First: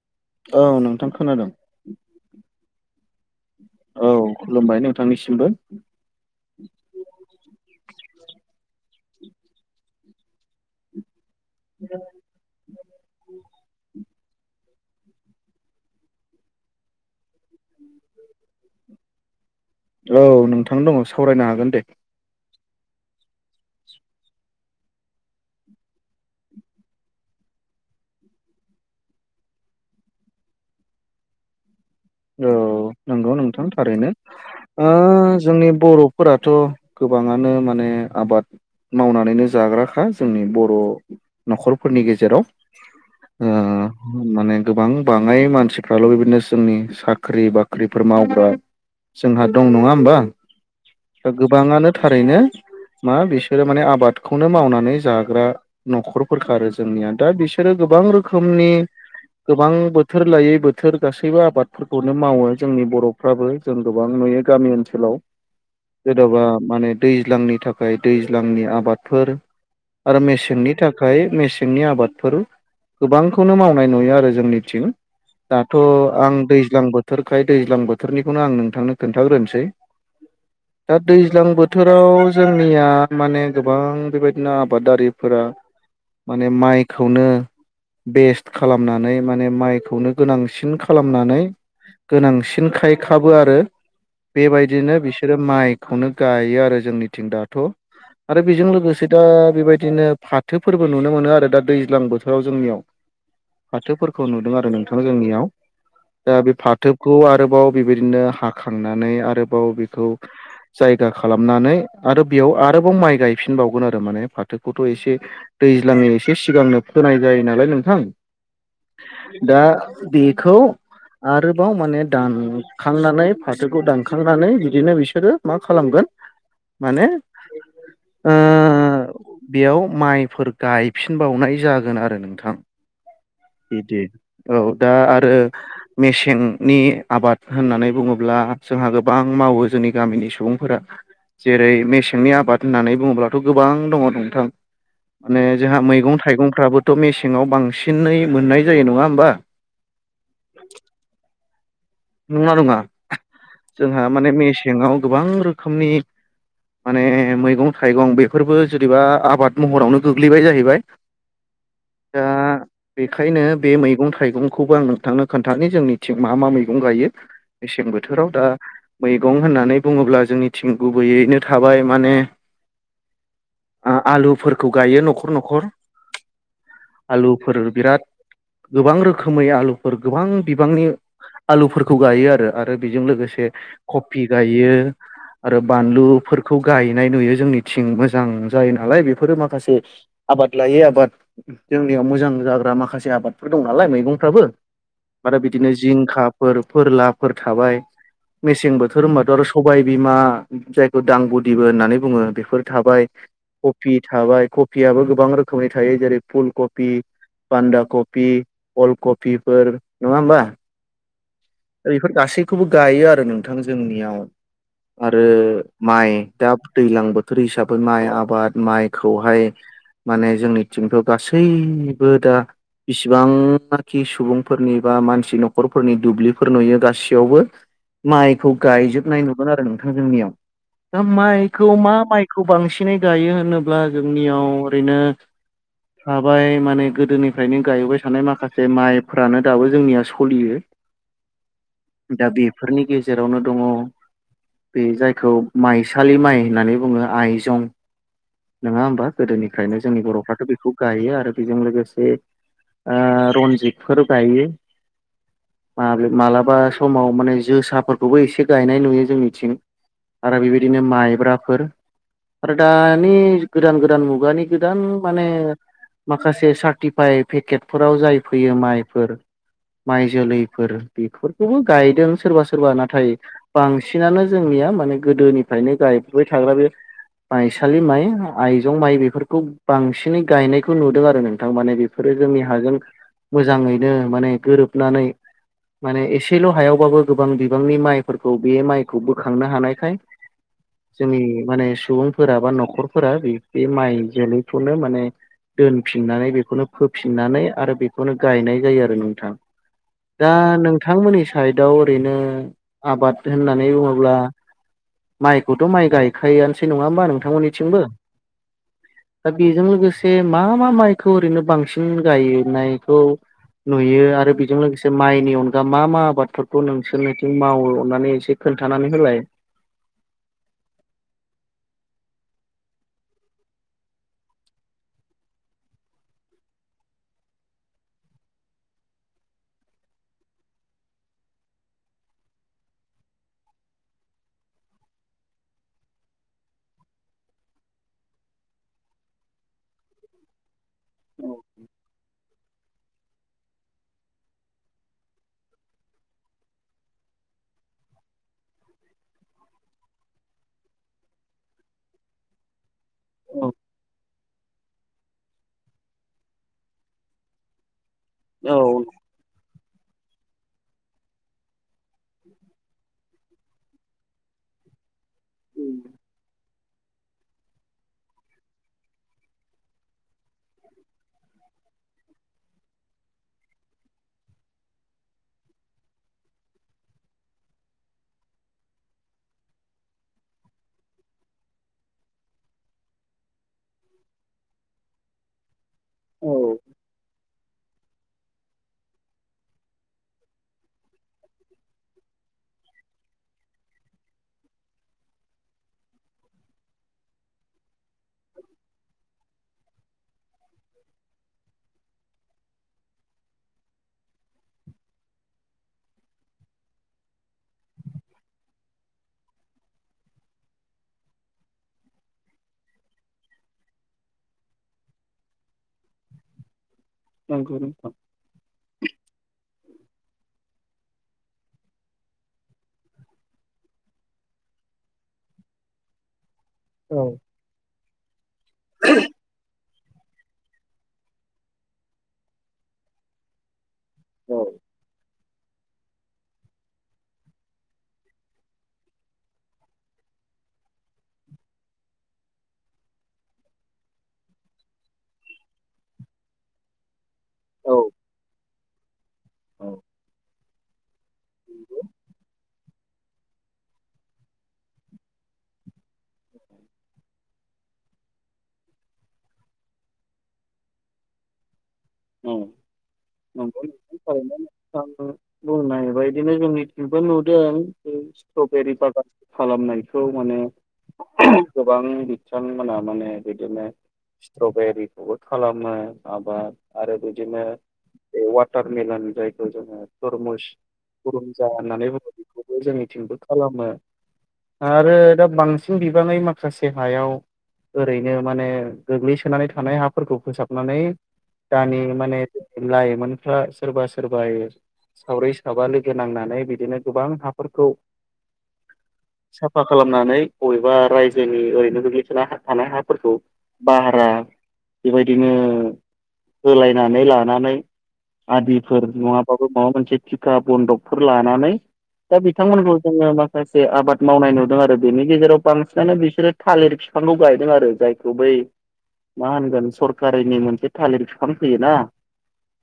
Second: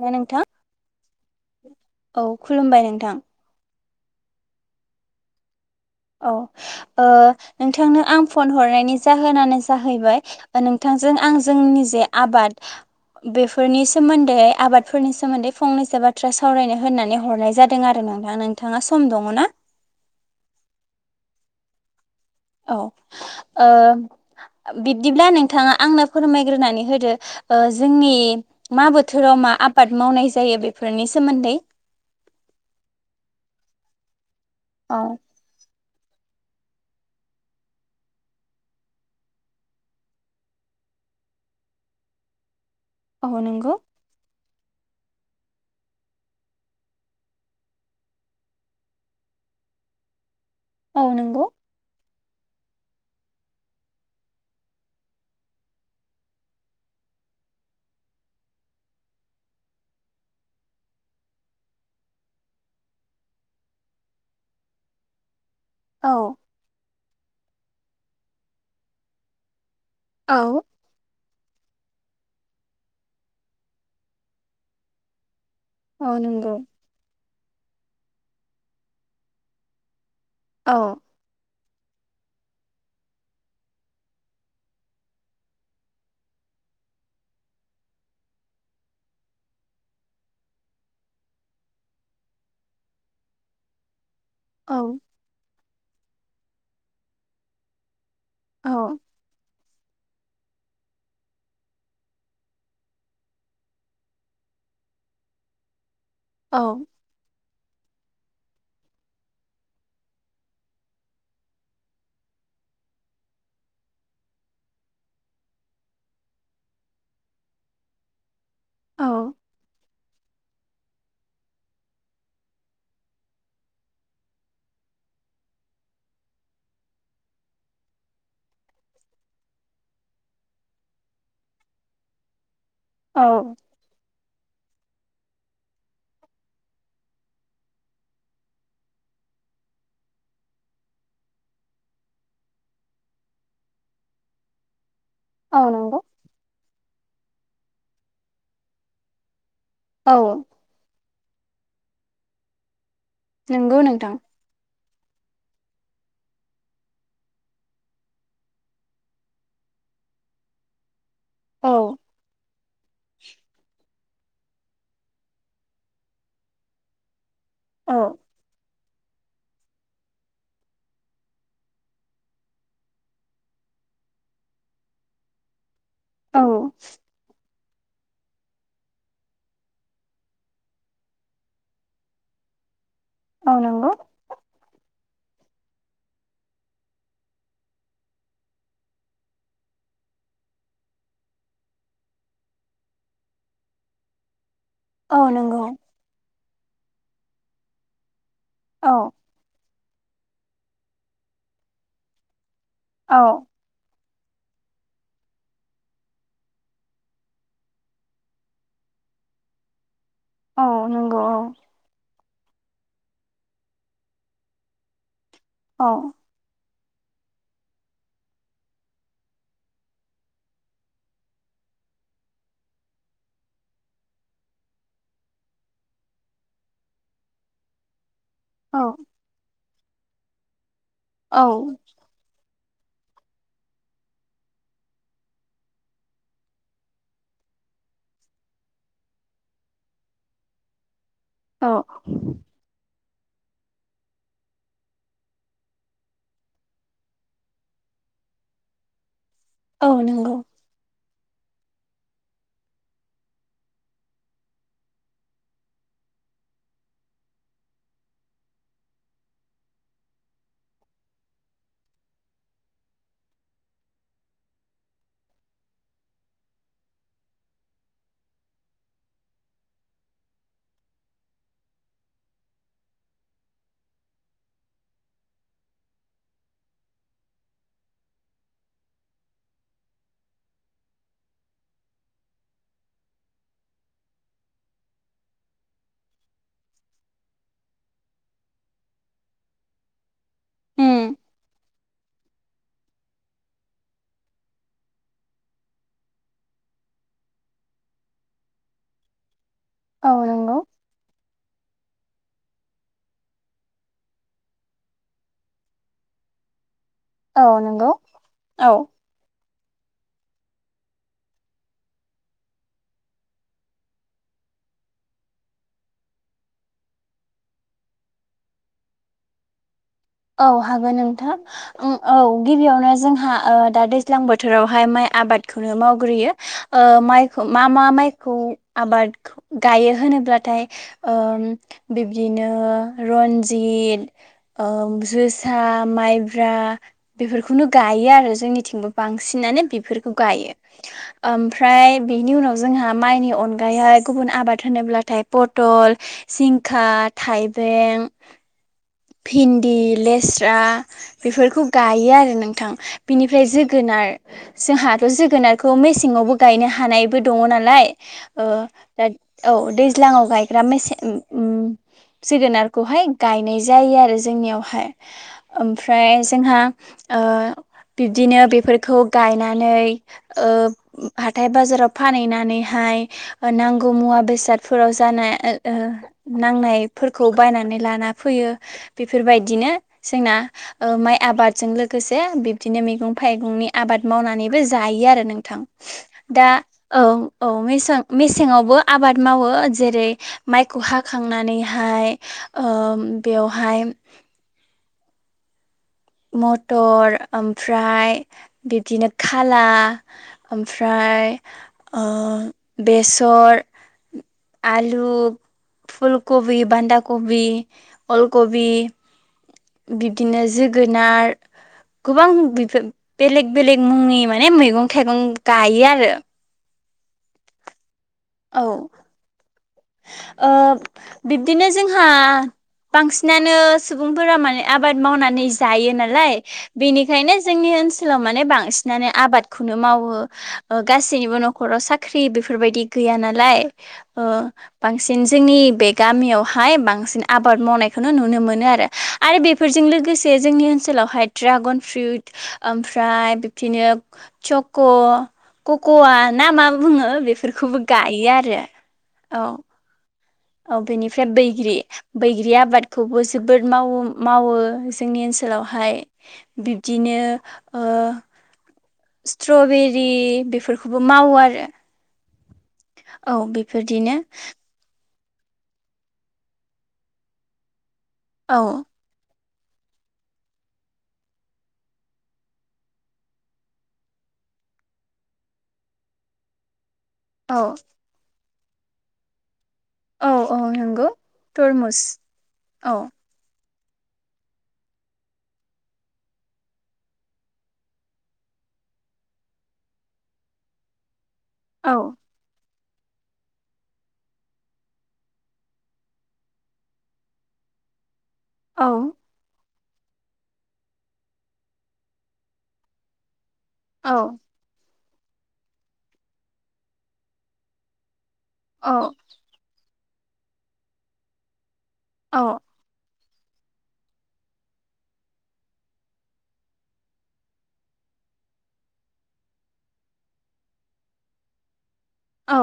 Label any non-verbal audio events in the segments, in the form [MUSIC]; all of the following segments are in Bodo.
ना नोंथां औ नोंथां खोनादों औ खुलुमबाय नोंथां औ खुलुमबाय नोंथांनिसिमबो औ ओ नोंथांनो आं फन हरनायनि जाहोनानो जाहैबाय नोंथांजों आं जोंनि जे आबाद बेफोरनि सोमोन्दै आबाद फोरनि सोमोन्दै फंनैसो बाथ्रा सावरायनो होननानै हरनाय जादों आरो नोंथां नोंथाङा सम दङ ना औ नोंथां दङ सावरायनो हागोन दे औ ओह बिब्दिब्ला नोंथाङा आंनो फोरमायग्रोनानै होदो ओ जोंनि मा बोथोराव मा आबाद मावनाय जायो बेफोरनि सोमोन्दै औ नंगौ नोंथां थारैनो औ ओह जोंनि बर' फोराथ' गोबाङानो माने आबाद मावनानैनो जाग्राखा जोंनि बर' न'खरफोरनि गेजेराव औ ओ नंगौ माने गोबां बाङाय मानसिफ्राल' बिबायदिनो जोंनि साख्रि बाख्रिफोर मावग्रा जोंहा दं नङा होमबा औ दा नंगौ गोबाङानो थारैनो मा बिसोरो माने आबादखौनो मावनानै जाग्रा न'खरफोरखा जोंनिया दा बिसोरो गोबां रोखोमनि गोबां बोथोर लायै बोथोर गासैबो आबाद फोरखौनो मावो जोंनि बर'फ्राबो जों गोबां नुयो गामि ओनसोलाव औ जेन'बा माने दैज्लांनि थाखाय दैज्लांनि आबादफोर आरो औ मेसेंनि थाखाय मेसेंनि आबादफोर गोबांखौनो मावनाय नुयो आरो जोंनिथिं दाथ' औ आं नंगौ दैज्लां बोथोरखाय दैज्लां बोथोरनिखौनो आं नोंथांनो खोन्थाग्रोनोसै औ दा दैज्लां बो बोथोराव जोंनिया माने गोबां बेबायदिनो आबादारिफोरा माने माइखौनो बेस्ट खालामनानै माने माइखौनो गोनांसिन खालामनानै गोनांसिन खायखाबो आरो औ बेबायदिनो बिसोरो माइ खौनो गायो आरो जोंनिथिं दाथ' आरो बेजों औ लोगोसे दा बेबायदि बिदिनो फाथो फोरबो नुनो मोनो आरो दा दैज्लां बोथोराव जोंनियाव फाथोफोरखौ नुदों आरो नोंथाङा जोंनियाव दा बे औ फाथोखौ आरोबाव बेबायदिनो हाखांनानै आरोबाव बेखौ जायगा खालामनानै आरो बेयाव आरोबाव माइ गायफिनबावगोन आरो माने फाथोखौथ' एसे दैज्लांनि एसे सिगांनो फोनाय जायो नालाय नोंथां औ दा बेखौ आरोबाव माने दानखांनानै फाथोखौ दानखांनानै बिदिनो बिसोरो मा खालामगोन माने ओह बेयाव माइफोर गायफिनबावनाय जागोन आरो नोंथां औ बिदि औ दा आरो मेसेंनि आबाद होननानै बुङोब्ला जोंहा गोबां मावो जोंनि गामिनि सुबुंफोरा जेरै मेसेंनि आबाद होननानै बुङोब्लाथ' गोबां दङ नोंथां माने औ जोंहा नंगौ मैगं थाइगंफ्राबोथ' मेसेङाव बांसिनै मोननाय जायो नङा होमबा औ नंना नङा नंगौ जोंहा नोंथां माने मेसेङाव गोबां रोखोमनि माने मैगं थाइगं बेफोरबो जुदिबा आबाद महरावनो गोग्लैबाय जाहैबाय औ दा बेखायनो बे मैगं थाइगंखौबो आं नोंथांनो खोन्थानि जोंनिथिं मा मा मैगं गायो मेसें औ बोथोराव दा मैगं होननानै बुङोब्ला जोंनिथिं गुबैयैनो थाबाय माने आलुफोरखौ गायो न'खर न'खर औ फोर बिराद गोबां रोखोमै आलुफोर गोबां बिबांनि आलुफोरखौ गायो आरो आरो बेजों लोगोसे औ नंगौ कफि गायो आरो बानलुफोरखौ गायनाय नुयो जोंनिथिं मोजां जायो नालाय बेफोरो माखासे आबाद लायै आबाद जोंनियाव मोजां जाग्रा माखासे आबादफोर दं नालाय मैगंफ्राबो औ आरो नंगौ बिदिनो जिंखाफोर फोरलाफोर थाबाय मेसें औ बोथोर होनबाथ' आरो सब सबाय बिमा जायखौ दां बुदिबो होननानै बुङो बेफोर थाबाय औ कफि थाबाय कफियाबो गोबां रोखोमनि थायो जेरै फुल कफि बान्दा कपि अल कपिफोर औ नंगौ औ दा बेफोर गासैखौबो गायो आरो नोंथां जोंनियाव आरो आरो औ माइ दा दैज्लां बोथोर हिसाबै माइ आबाद माइखौहाय माने जोंनिथिंथ' गासैबो दा बिसिबांनाखि सुबुंफोरनि बा मानसि न'खर फोरनि दुब्लिफोर नुयो गासैयावबो माइखौ औ गायजोबनाय नुगोन आरो जोंनियाव दा औ माइखौ मा माइखौ बांसिन सिनै गायो होनोब्ला जोंनियाव ओरैनो थाबाय माने गोदोनिफ्रायनो गायबाय थानाय माखासे माइफ्रानो दाबो जोंनिया सलियो औ दा बेफोरनि गेजेरावनो दङ बे जायखौ माइसालि माइ होननानै बुङो आइजं नङा होमबा गोदोनिफ्रायनो औ जोंनि नंगौ बर'फ्राथ' बेखौ गायो आरो बेजों लोगोसे ओह रन्जितफोर गायो माबे माब्लाबा समाव माने जोसाफोरखौबो एसे गायनाय नुयो जोंनिथिं आरो बेबायदिनो माइब्राफोर आरो दानि गोदान गोदान मुगानि गोदान माने माखासे सार्टिफाइ पेकेटफोराव जाय फैयो माइफोर माइ जोलैफोर बेफोरखौबो गायदों सोरबा सोरबा नाथाय बांसिनानो जोंनिया माने गोदोनिफ्रायनो गायबोबाय थाग्रा बे माइसालि माइ आइजं माइ बेफोरखौ बांसिनै गायनायखौ नुदों आरो नोंथां माने बेफोर जोंनि हाजों मोजाङैनो माने गोरोबनानै माने एसेल' हायावबाबो गोबां बिबांनि माइफोरखौ बे माइखौ बोखांनो हानायखाय उम जोंनि माने सुबुंफोरा बा न'खरफोरा बे बे माइ जोलैखौनो माने दोनफिननानै बेखौनो फोफिननानै आरो बेखौनो गायनाय जायो आरो नोंथां औ दा नंगौ नोंथांमोननि साइदआव ओरैनो आबाद होननानै बुङोब्ला माइखौथ' माइ गायखायो नङा होमबा औ नोंथांमोननिथिंबो नंगौ औ बेजों लोगोसे मा मा माइखौ ओरैनो बांसिन गायनायखौ नुयो आरो बेजों लोगोसे माइनि अनगा मा मा आबादफोरखौ नोंसोरनिथिं मावो अननानै एसे खोनथानानै होलाय [INAUDIBLE] औ हागोन नोंथां औ गिबियावनो जोंहा दा दैज्लां बोथोरावहाय माइ आबादखौनो मावग्रोयो ओह माइखौ मा मा माइखौ आबाद गायो होनो होनोब्लाथाय ओ बिबदिनो रनजित‌ ओ जोसा माइब्रा बेफोरखौनो गायो आरो जोंनिथिंबो बांसिनानो बेफोरखौ गायो ओमफ्राय बेनि उनाव जोंहा माइनि अनगायैहाय गुबुन आबाद होनोब्ला थाय पथल जिंखा थाइबें भिन दि लेस्रा बेफोरखौ गायो आरो नोंथां बेनिफ्राय औ जोगोनार जोंहाथ' जोगोनारखौ मेसेङावबो गायनो हानायबो दङ नालाय ओ औ दा औ दैज्लाङाव गायग्रा मेसें उम जोगोनारखौहाय गायनाय जायो आरो जोंनियाव बेहाय ओमफ्राय जोंहा ओ बिब्दिनो बेफोरखौ गायनानै ओ हाथाय बाजाराव फानहैनानैहा य नांगौ मुवा बेसादफोराव जानाय ओ नांनायफोरखौ बायनानै लाना फैयो बेफोरबाय दिनो जोंना ओ माइ आबादजों लोगोसे बिबदिनो मैगं- थाइगंनि आबाद मावनानै बो जायो आरो नोंथां औ दा औ औ मेसें मेसेङावबो आबाद मावो जेरै माइखौ हाखांनानैहाय ओ बेवहाय मटर ओमफ्राय बिबदिनो खाला ओमफ्रा- य ओ बेसर आलु फुलकबि, बान्धाकबि, अलकबि बिदिनो जोगोनार गोबां बेफोर बेलेग बेलेग मुंनि माने मैगं-थाइगं गायो आरो नंगौ नोंथां औ ओ बिबदिनो जोंहा बांसिनानो सुबुंफोरा माने आबाद मावनानै जायो नालाय औ बेनिखायनो जोंनि ओन सोलाव माने बांसिनानो आबादखौनो मावो ओ गासैनिबो न'खराव साख्रि बेफोरबायदि गैया नालाय ओ औ बां सिन जोंनि बे गामियावहाय बांसिन आबाद मावनायखौनो नुनो मोनो आरो आरो बेफोरजों लो गोसे जोंनि ओनसोलावहाय ड्रागन फ्रुट ओमफ्राय बिबदिगनो चक' कक'वा ना मा बुङो बे औ गायो आरो औ औ बेनिफ्राय बैग्रि बैग्रि आबादखौबो जोबोद मावो मावो जोंनि‌ ओनसोलावहाय बिबदिनो ओ स्ट्रबेरि बेफोरखौबो मावो आरो औ औ बेफोरदिनो [UNINTELLIGIBLE] बुंनायबायदिनो जोंनिथिंबो नुदों बे औ स्ट्रबेरि बागान खालामनायखौ माने गोबां बिथांमोना माने बिदिनो स्ट्रबेरिखौबो खालामो आबाद आरो बिदिनो औ बे वाटार मिलन जायखौ जोङो औ थुरमुस औ नंगौ गुरुमजा होननानै तरमुस बुङो बेखौबो औ जोंनिथिंबो खालामो आरो दा बांसिन बिबाङै माखासे हायाव ओरैनो माने गोग्लैसोनानै थानाय हाफोरखौ फोसाबनानै दानि औ माने लाइमोनफ्रा सोरबा सोरबायो साब्रै साबा लोगो नांनानै बिदिनो गोबां हाफोरखौ औ साफा खालामनानै बबेबा रायजोनि ओरैनो गोग्लैसोना थानाय हाफोरखौ भारा औ बेबायदिनो होलायनानै लानानै आदिफोर औ नङाबाबो माबा मोनसे थिखा बनदकफोर लानानै दा औ बिथांमोनखौ जोङो मा खासे आबाद मावनाय नुदों आरो बेनि गेजेराव बांसिनानो बिसोरो थालिर बिफांखौ गायदों आरो जायखौ बै मा होनगोन सरकारिनि मोनसे थालिर बिफां फैयोना औ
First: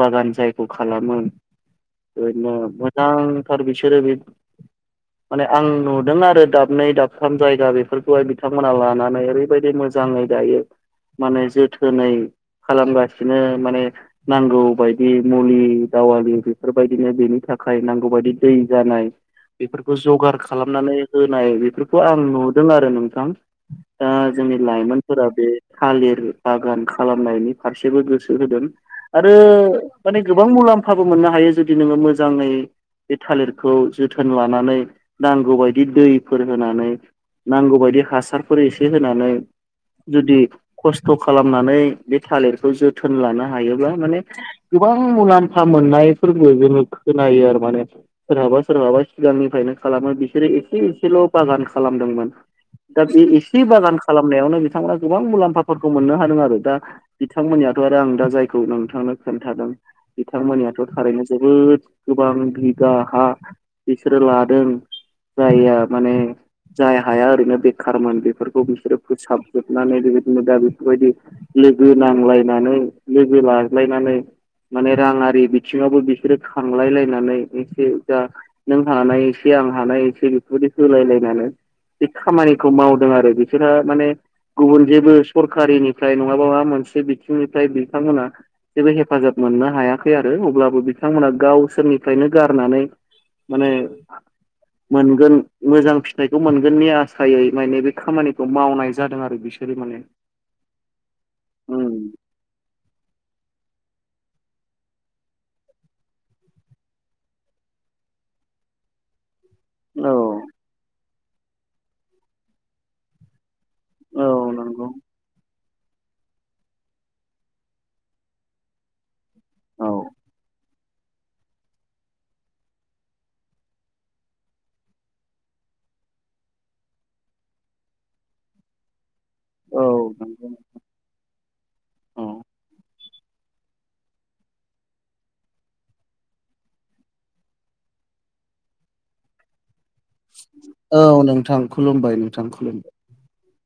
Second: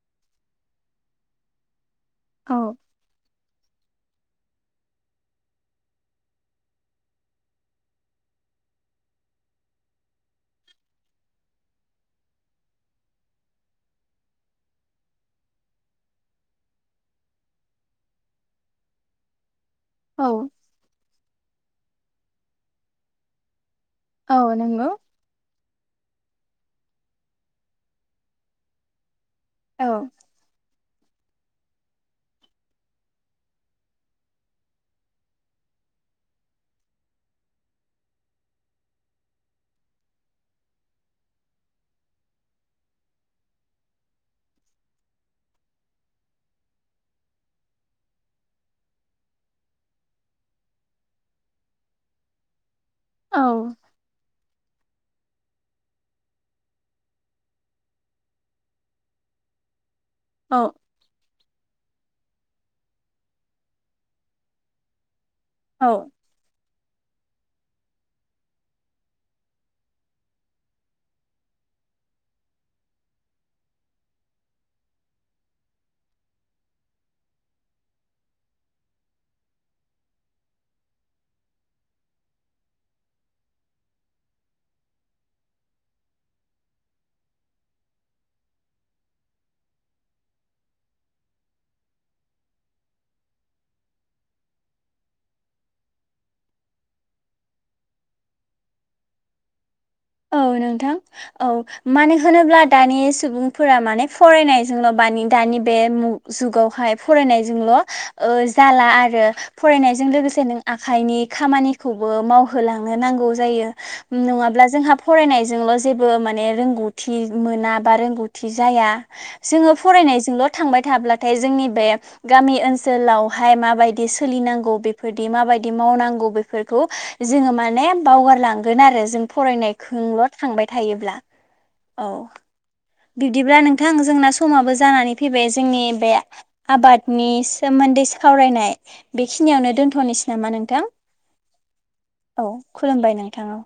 बागान जायखौ खालामो ओरैनो औ मोजांथार बिसोरो बे माने आं नुदों आरो दाबनै दाबथाम जायगा बेफोरखौहाय बिथांमोना लानानै ओरैबायदि मो जाङै गायो माने जोथोनै खालामगासिनो माने नांगौ बायदि मुलि दावालि बेफोरबायदिनो बेनि थाखाय नांगौ बायदि दै जानाय बेफोरखौ औ जगार खालामनानै होनाय बेफोरखौ आं नुदों आरो नोंथां दा औ जोंनि नंगौ लाइमोनफोरा बे थालिर बागानखौ खालामनायनि फारसेबो गोसो होदों आरो औ माने गोबां मुलामफा फाबो मोननो हायो जुदि नोङो मोजाङै बे थालिरखौ जोथोन लानानै नांगौ बायदि दैफोर होनानै नांगौबादि हासारफोर एसे होनानै जुदि खस्थ' खालामनानै बे थालिरखौ जोथोन लानो हायोब्ला माने गोबां मुलाम्फा मोननायफोरबो जोङो खोनायो आरो माने सोरहाबा सोरहाबा सिगांनिफ्रायनो खालामो बिसोरो एसे एसेल' बागान खालामो दा बे औ एसे बागान खालामनायावनो बिथांमोना गोबां मुलाम्फाफोरखौ मोननो हादों आरो दा बिथांमोननियाथ' आरो आं दा जायखौ नोंथांनो खोन्थादों औ बिथांमोननियाथ' थारैनो जोबोद गोबां बिगा हा बिसोरो लादों जायहा औ माने जाय हाया ओरैनो बेखारमोन बेफोरखौ बिसोरो फोसाबजोबनानै बेबायदिनो दा बेफोरबायदि लोगो नांलायनानै लोगो लाज्लायनानै माने राङारि बिथिङावबो बिसोरो खांलाय लायनानै एसे जा नों हानाय एसे आं हानाय एसे बेफोरबायदि होलायलायनानै बे खामानिखौ मावदों आरो बिसोरहा माने गुबुन जेबो सरकारिनिफ्राय माबा मोनसे बिथिंनिफ्राय बिथांमोना जेबो हेफाजाब मोननो हायाखै आरो अब्लाबो बिथांमोना गावसोरनिफ्रायनो गारनानै माने मोनगोन मोजां फिथाइखौ मोनगोननि आसायै माने बे खामानिखौ मावनाय जादों आरो बिसोरो माने औ नोंथां औ मानो होनोब्ला दानि सुबुं फोरा माने फरायनायजोंल' बानि दानि बे जुगावहाय फरायनायजोंल' ओ जाला आरो फरायनायजों लोगोसे नों आखाइनि खामानिखौबो मावहोलांनो नांगौ जायो औ नङाब्ला नंगौ जोंहा फरायनायजोंल' जेबो माने रोंगौथि मोना बा रोंगौथि जाया जोङो औ फरायनायजोंल' थांबाय थाब्लाथाय जोंनि बे गामि ओनसोलावहाय माबायदि सोलिनांगौ बेफोरदि माबायदि माव मावनांगौ बेफोरखौ जोङो माने बावगारलांगोन आरो जों फराय औ नायजोंल' नंगौ थांबाय थायोब्ला औ बिब्दिब्ला नोंथां जोंना समाबो जानानै फैबाय जोंनि बे आबादनि सोमोन्दै सावरायनाय बेखिनियावनो दोन थ'निसै नामा नोंथां औ नोंथां खुलुमबाय औ नोंथां खुलुमबाय नोंथां औ